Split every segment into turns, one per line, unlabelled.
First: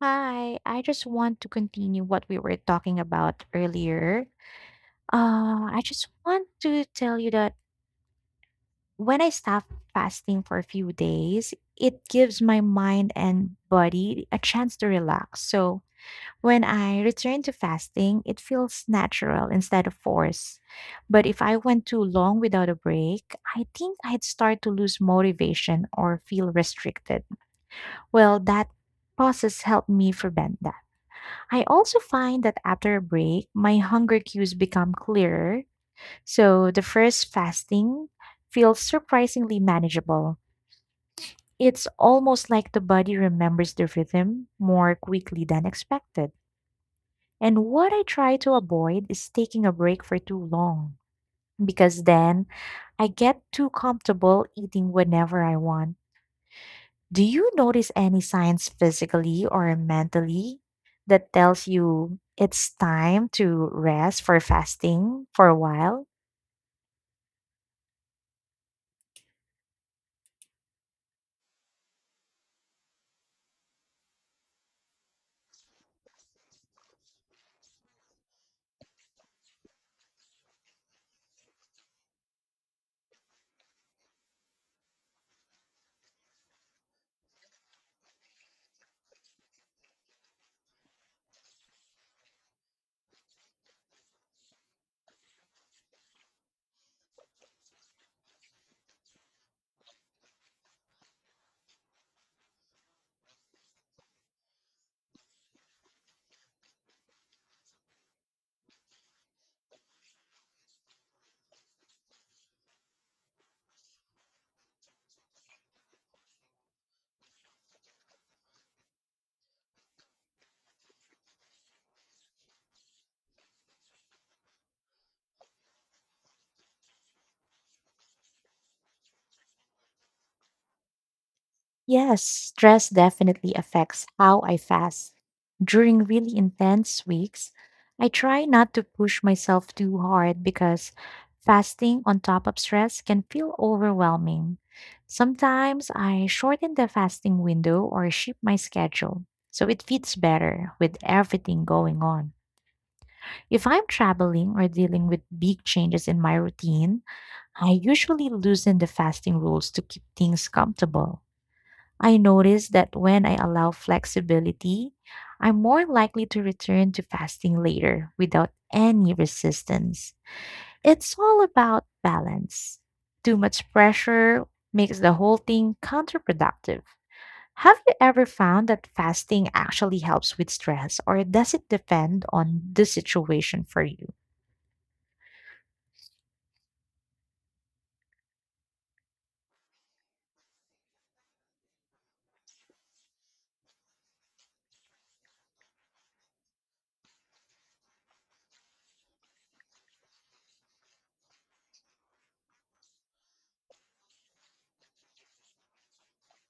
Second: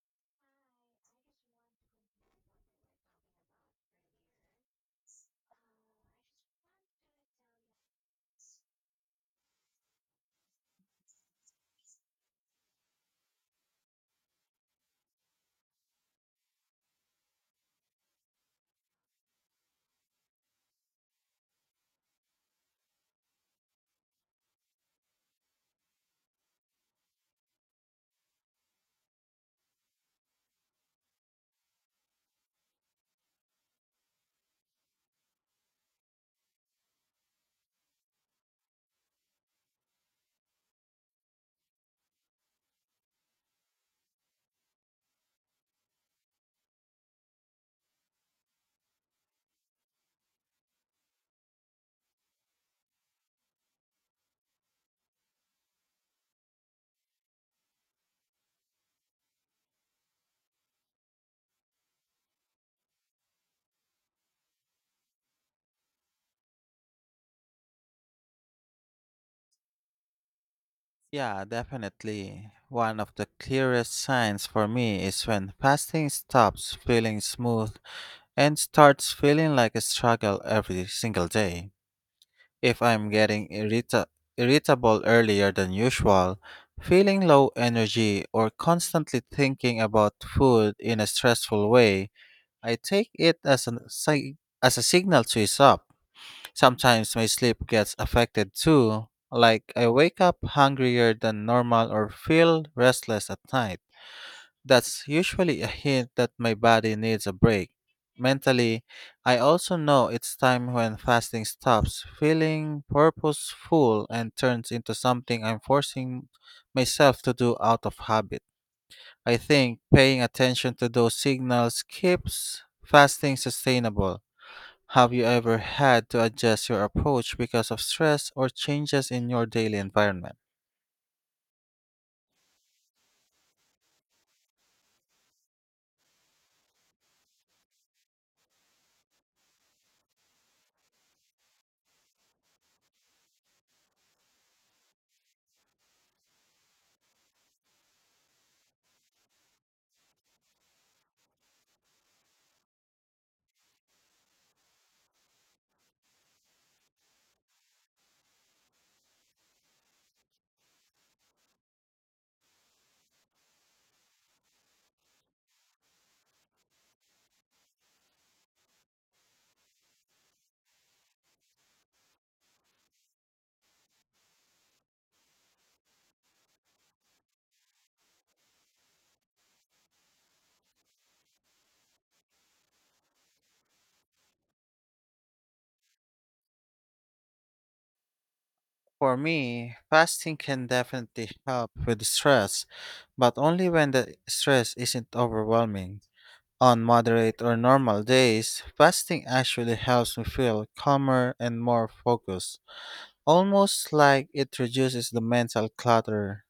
Hi, I just want to continue what we were talking about earlier. I just want to tell you that when I stop fasting for a few days, it gives my mind and body a chance to relax. So when I return to fasting, it feels natural instead of forced. But if I went too long without a break, I think I'd start to lose motivation or feel restricted. Well, that process helped me prevent that. I also find that after a break, my hunger cues become clearer, so the first fasting feels surprisingly manageable. It's almost like the body remembers the rhythm more quickly than expected. And what I try to avoid is taking a break for too long, because then I get too comfortable eating whenever I want. Do you notice any signs physically or mentally that tells you it's time to rest for fasting for a while?
Yeah, definitely. One of the clearest signs for me is when fasting stops feeling smooth and starts feeling like a struggle every single day. If I'm getting irritable earlier than usual, feeling low energy, or constantly thinking about food in a stressful way, I take it as as a signal to ease up. Sometimes my sleep gets affected too, like I wake up hungrier than normal or feel restless at night. That's usually a hint that my body needs a break. Mentally, I also know it's time when fasting stops feeling purposeful and turns into something I'm forcing myself to do out of habit. I think paying attention to those signals keeps fasting sustainable. Have you ever had to adjust your approach because of stress or changes in your daily environment?
Yes, stress definitely affects how I fast. During really intense weeks, I try not to push myself too hard because fasting on top of stress can feel overwhelming. Sometimes I shorten the fasting window or shift my schedule so it fits better with everything going on. If I'm traveling or dealing with big changes in my routine, I usually loosen the fasting rules to keep things comfortable. I notice that when I allow flexibility, I'm more likely to return to fasting later without any resistance. It's all about balance. Too much pressure makes the whole thing counterproductive. Have you ever found that fasting actually helps with stress, or does it depend on the situation for you?
For me, fasting can definitely help with stress, but only when the stress isn't overwhelming. On moderate or normal days, fasting actually helps me feel calmer and more focused, almost like it reduces the mental clutter.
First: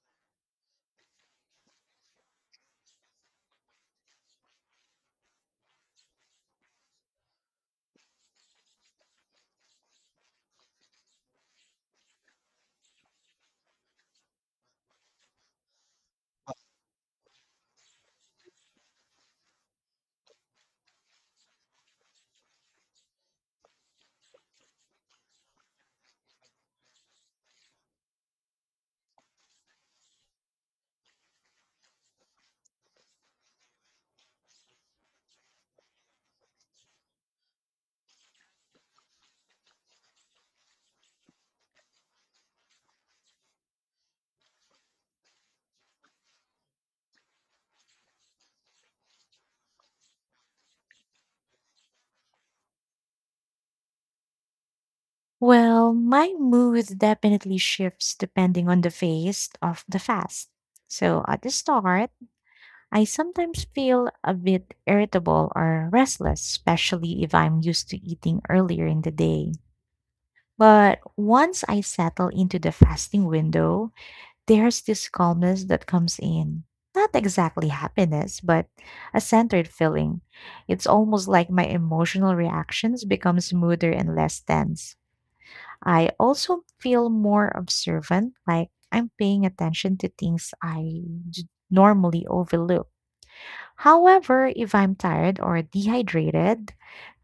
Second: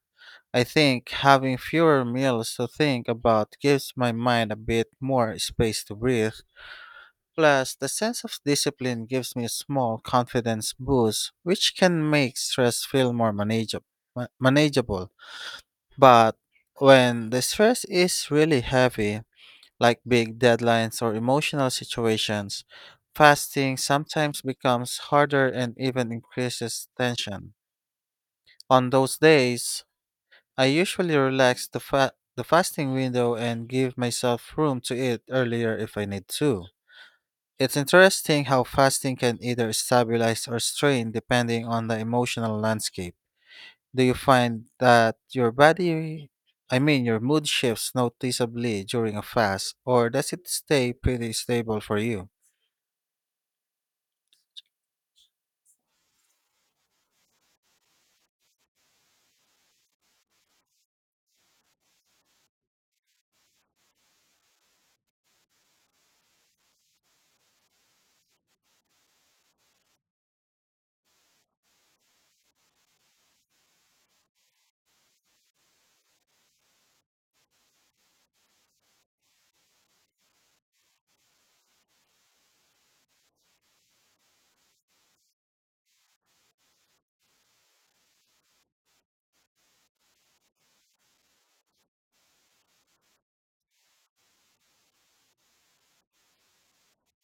I think having fewer meals to think about gives my mind a bit more space to breathe. Plus, the sense of discipline gives me a small confidence boost, which can make stress feel more manageable. But when the stress is really heavy, like big deadlines or emotional situations, fasting sometimes becomes harder and even increases tension. On those days, I usually relax the fasting window and give myself room to eat earlier if I need to. It's interesting how fasting can either stabilize or strain depending on the emotional landscape. Do you find that your body, I mean, your mood shifts noticeably during a fast, or does it stay pretty stable for you?
Well, my mood definitely shifts depending on the phase of the fast. So at the start, I sometimes feel a bit irritable or restless, especially if I'm used to eating earlier in the day. But once I settle into the fasting window, there's this calmness that comes in. Not exactly happiness, but a centered feeling. It's almost like my emotional reactions become smoother and less tense. I also feel more observant, like I'm paying attention to things I normally overlook. However, if I'm tired or dehydrated,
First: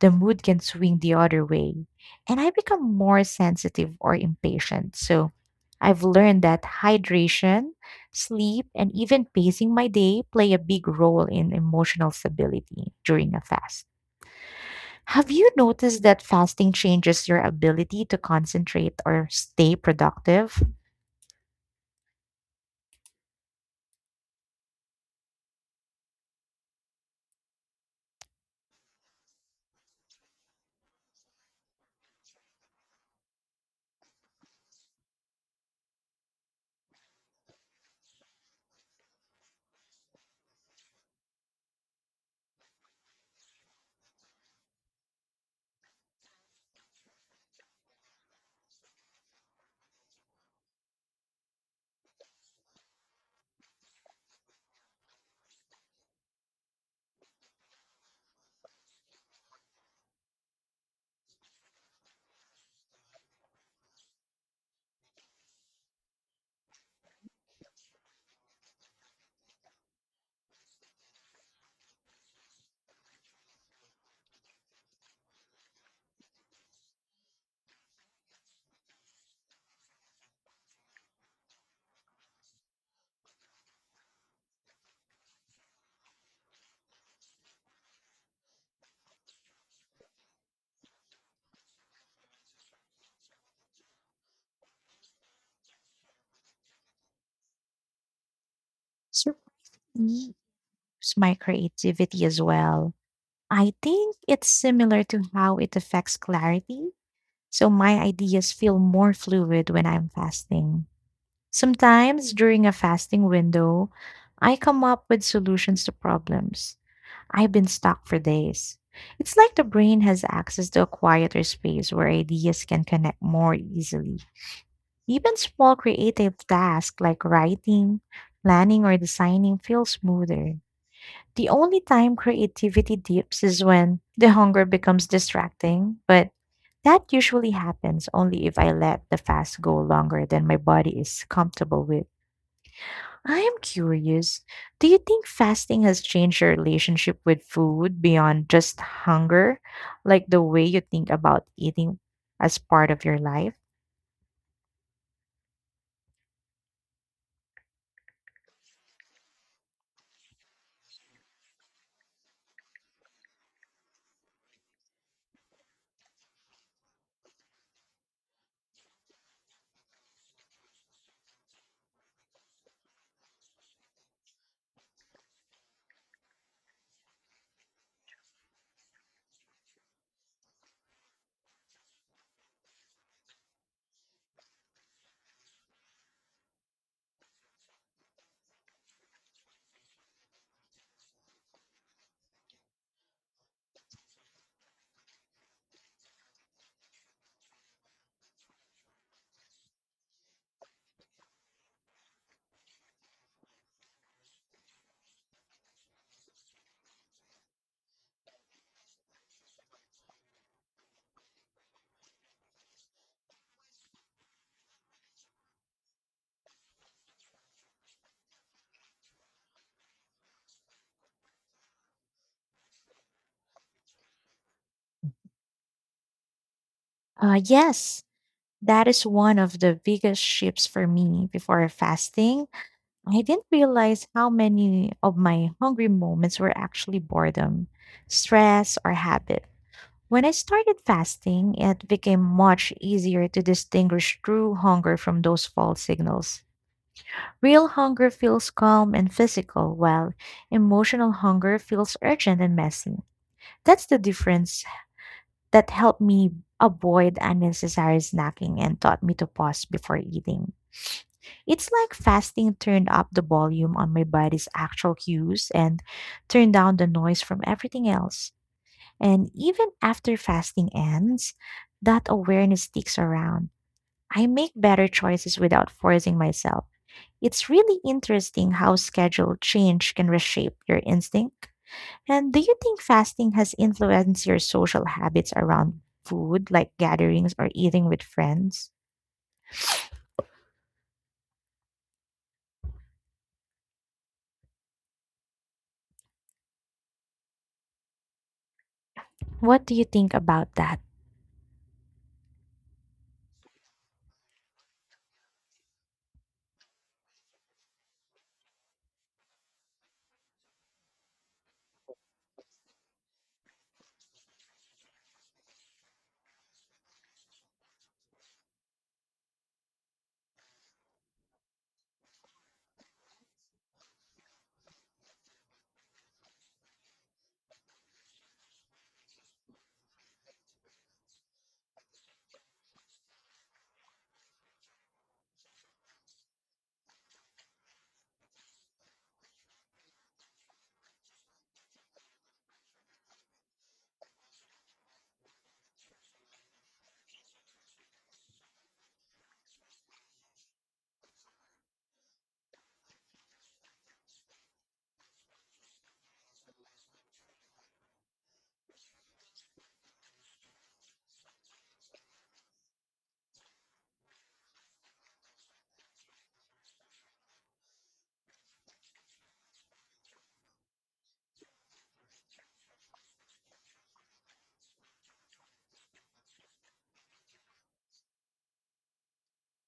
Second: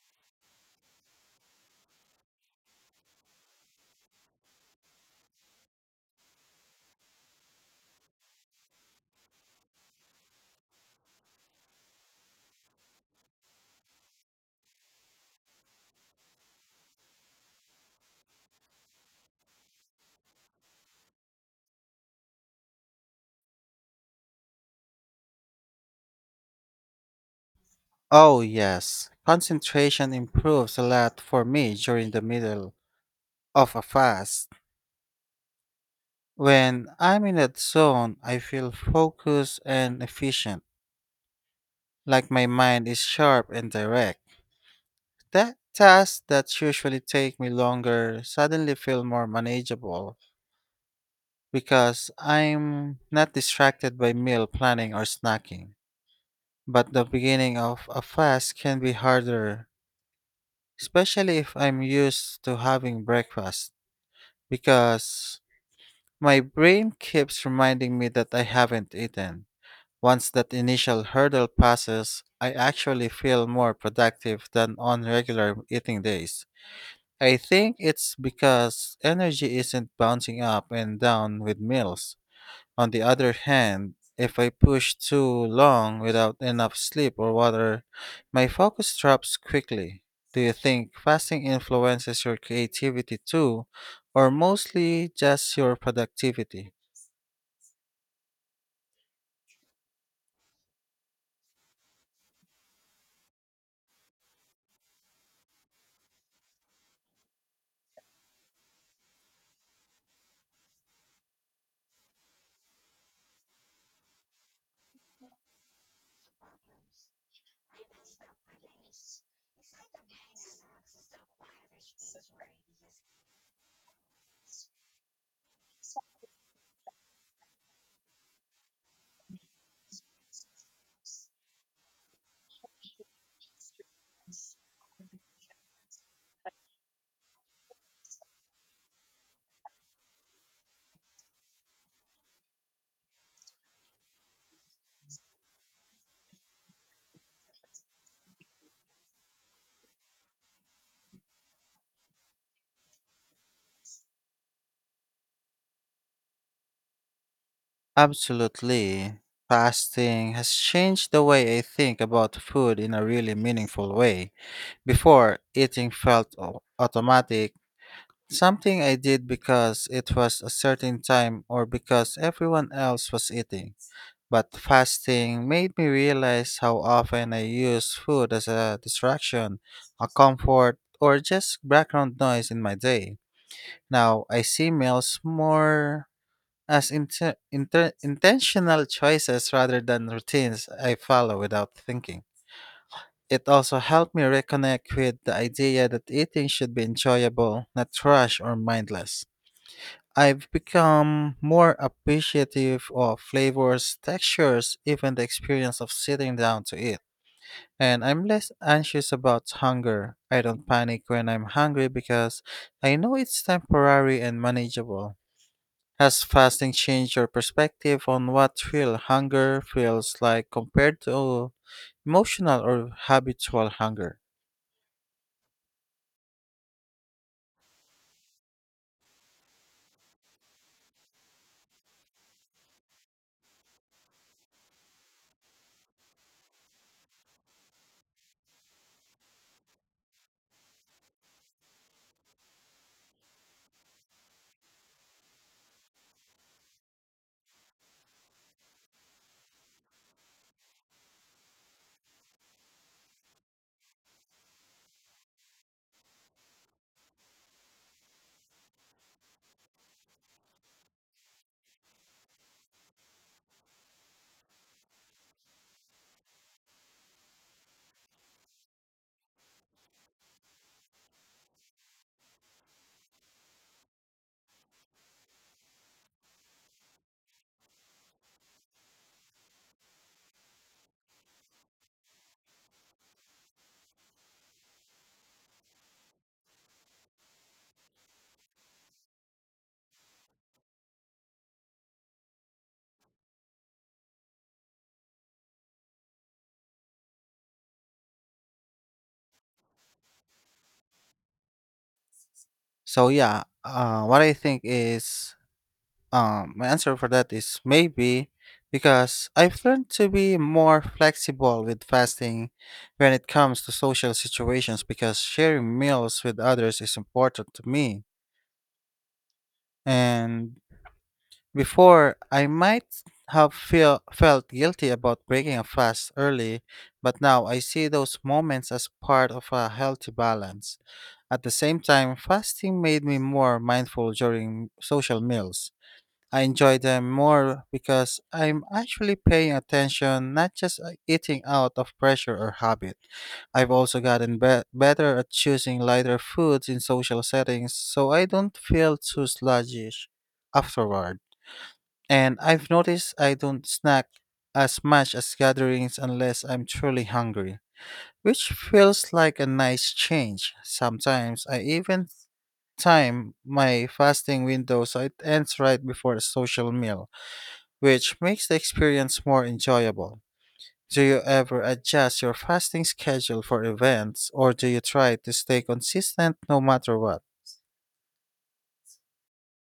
the mood can swing the other way, and I become more sensitive or impatient. So I've learned that hydration, sleep, and even pacing my day play a big role in emotional stability during a fast. Have you noticed that fasting changes your ability to concentrate or stay productive?
Oh, yes. Concentration improves a lot for me during the middle of a fast. When I'm in that zone, I feel focused and efficient, like my mind is sharp and direct. That tasks that usually take me longer suddenly feel more manageable because I'm not distracted by meal planning or snacking. But the beginning of a fast can be harder, especially if I'm used to having breakfast, because my brain keeps reminding me that I haven't eaten. Once that initial hurdle passes, I actually feel more productive than on regular eating days. I think it's because energy isn't bouncing up and down with meals. On the other hand, if I push too long without enough sleep or water, my focus drops quickly. Do you think fasting influences your creativity too, or mostly just your productivity?
Certainly, it's my creativity as well. I think it's similar to how it affects clarity. So my ideas feel more fluid when I'm fasting. Sometimes during a fasting window, I come up with solutions to problems I've been stuck for days. It's like the brain has access to a quieter space where ideas can connect more easily. Even small creative tasks like writing, planning, or designing feel smoother. The only time creativity dips is when the hunger becomes distracting, but that usually happens only if I let the fast go longer than my body is comfortable with. I am curious. Do you think fasting has changed your relationship with food beyond just hunger, like the way you think about eating as part of your life?
Absolutely. Fasting has changed the way I think about food in a really meaningful way. Before, eating felt automatic. Something I did because it was a certain time or because everyone else was eating. But fasting made me realize how often I use food as a distraction, a comfort, or just background noise in my day. Now I see meals more as intentional choices rather than routines I follow without thinking. It also helped me reconnect with the idea that eating should be enjoyable, not rushed or mindless. I've become more appreciative of flavors, textures, even the experience of sitting down to eat. And I'm less anxious about hunger. I don't panic when I'm hungry because I know it's temporary and manageable. Has fasting changed your perspective on what real hunger feels like compared to emotional or habitual hunger?
Yes, that is one of the biggest shifts for me. Before fasting, I didn't realize how many of my hungry moments were actually boredom, stress, or habit. When I started fasting, it became much easier to distinguish true hunger from those false signals. Real hunger feels calm and physical, while emotional hunger feels urgent and messy. That's the difference that helped me avoid unnecessary snacking and taught me to pause before eating. It's like fasting turned up the volume on my body's actual cues and turned down the noise from everything else. And even after fasting ends, that awareness sticks around. I make better choices without forcing myself. It's really interesting how schedule change can reshape your instinct. And do you think fasting has influenced your social habits around food, like gatherings or eating with friends? What do you think about that?
So, yeah, what I think is— my answer for that is maybe, because I've learned to be more flexible with fasting when it comes to social situations, because sharing meals with others is important to me. And before I might felt guilty about breaking a fast early, but now I see those moments as part of a healthy balance. At the same time, fasting made me more mindful during social meals. I enjoy them more because I'm actually paying attention, not just eating out of pressure or habit. I've also gotten better at choosing lighter foods in social settings so I don't feel too sluggish afterward. And I've noticed I don't snack as much as gatherings unless I'm truly hungry, which feels like a nice change. Sometimes I even time my fasting window so it ends right before a social meal, which makes the experience more enjoyable. Do you ever adjust your fasting schedule for events, or do you try to stay consistent no matter what?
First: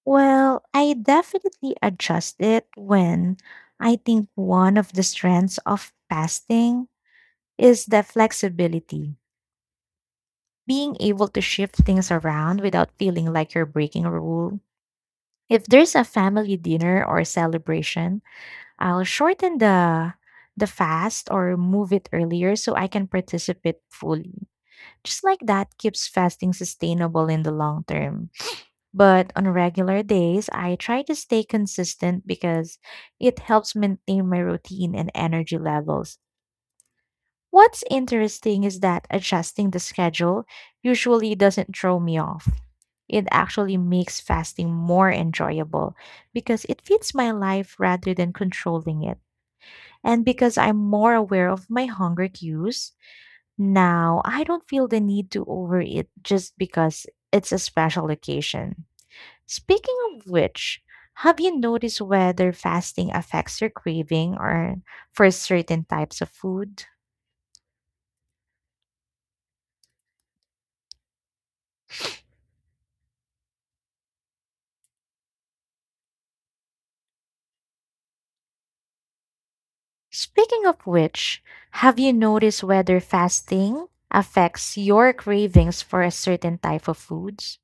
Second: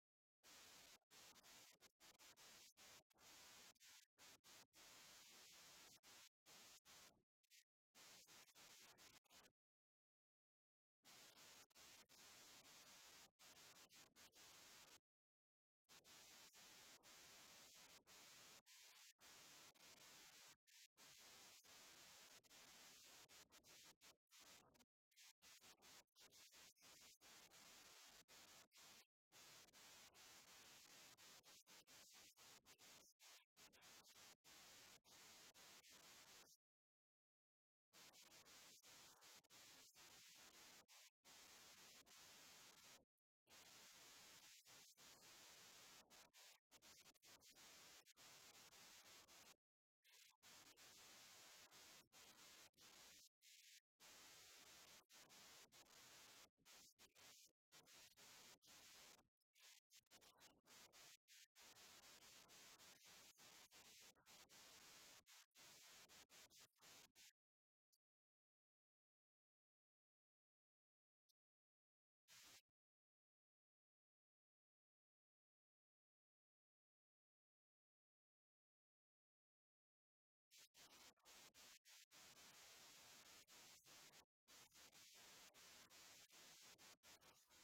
Well, I definitely adjust it. When I think one of the strengths of fasting is the flexibility, being able to shift things around without feeling like you're breaking a rule. If there's a family dinner or celebration, I'll shorten the fast or move it earlier so I can participate fully. Just like that keeps fasting sustainable in the long term. But on regular days, I try to stay consistent because it helps maintain my routine and energy levels. What's interesting is that adjusting the schedule usually doesn't throw me off. It actually makes fasting more enjoyable because it fits my life rather than controlling it. And because I'm more aware of my hunger cues, now I don't feel the need to overeat just because it's a special occasion. Speaking of which, have you noticed whether fasting affects your craving or for certain types of food? Speaking of which, have you noticed whether fasting affects your cravings for a certain type of foods?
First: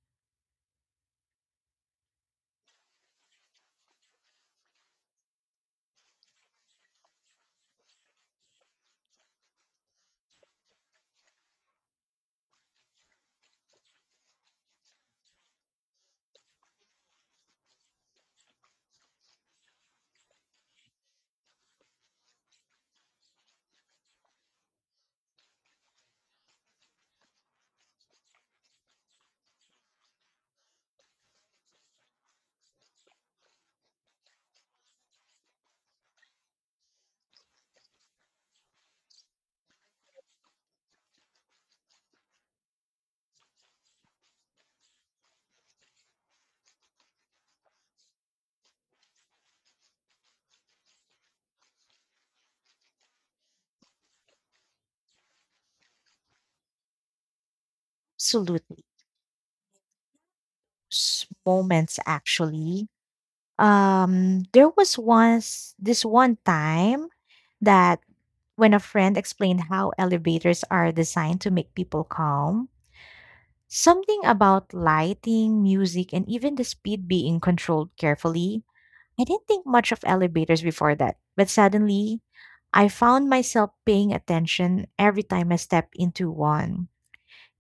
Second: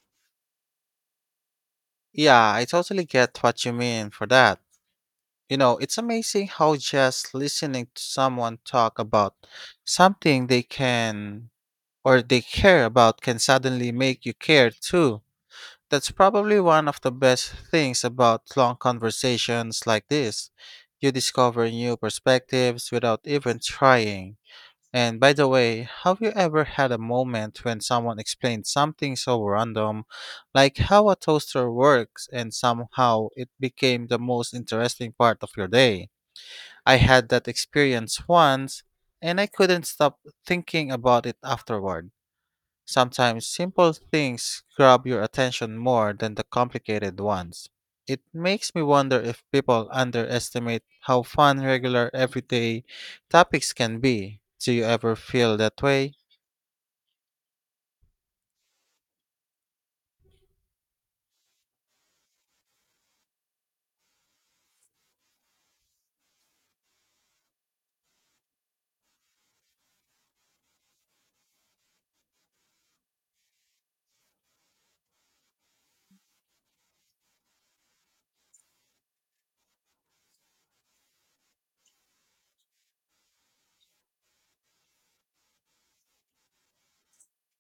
Yeah, I totally get what you mean for that. You know, it's amazing how just listening to someone talk about something they can or they care about can suddenly make you care too. That's probably one of the best things about long conversations like this. You discover new perspectives without even trying. And by the way, have you ever had a moment when someone explained something so random, like how a toaster works, and somehow it became the most interesting part of your day? I had that experience once, and I couldn't stop thinking about it afterward. Sometimes simple things grab your attention more than the complicated ones. It makes me wonder if people underestimate how fun regular everyday topics can be. Do you ever feel that way?
Absolutely. Moments actually. There was once this one time that when a friend explained how elevators are designed to make people calm, something about lighting, music, and even the speed being controlled carefully. I didn't think much of elevators before that, but suddenly I found myself paying attention every time I step into one.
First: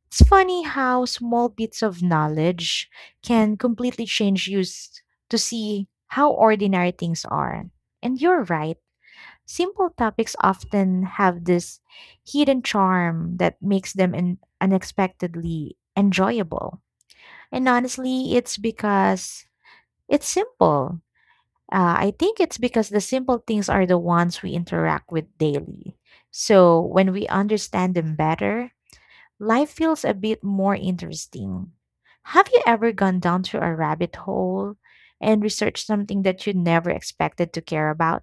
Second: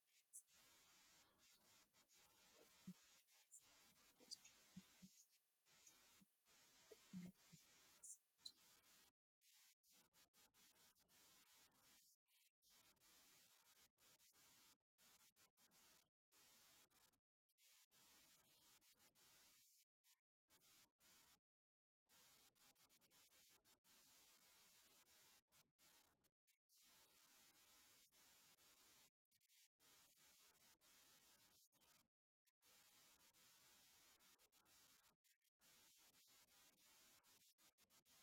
It's funny how small bits of knowledge can completely change to see how ordinary things are. And you're right, simple topics often have this hidden charm that makes them unexpectedly enjoyable. And honestly, it's because it's simple. I think it's because the simple things are the ones we interact with daily. So when we understand them better, life feels a bit more interesting. Have you ever gone down to a rabbit hole and researched something that you never expected to care about?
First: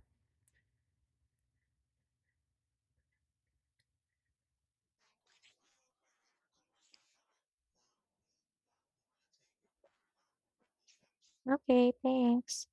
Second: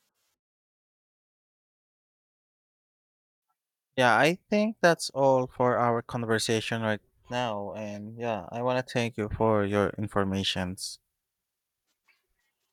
Yeah, I think that's all for our conversation right now. And yeah, I want to thank you for your informations.
Okay, thanks.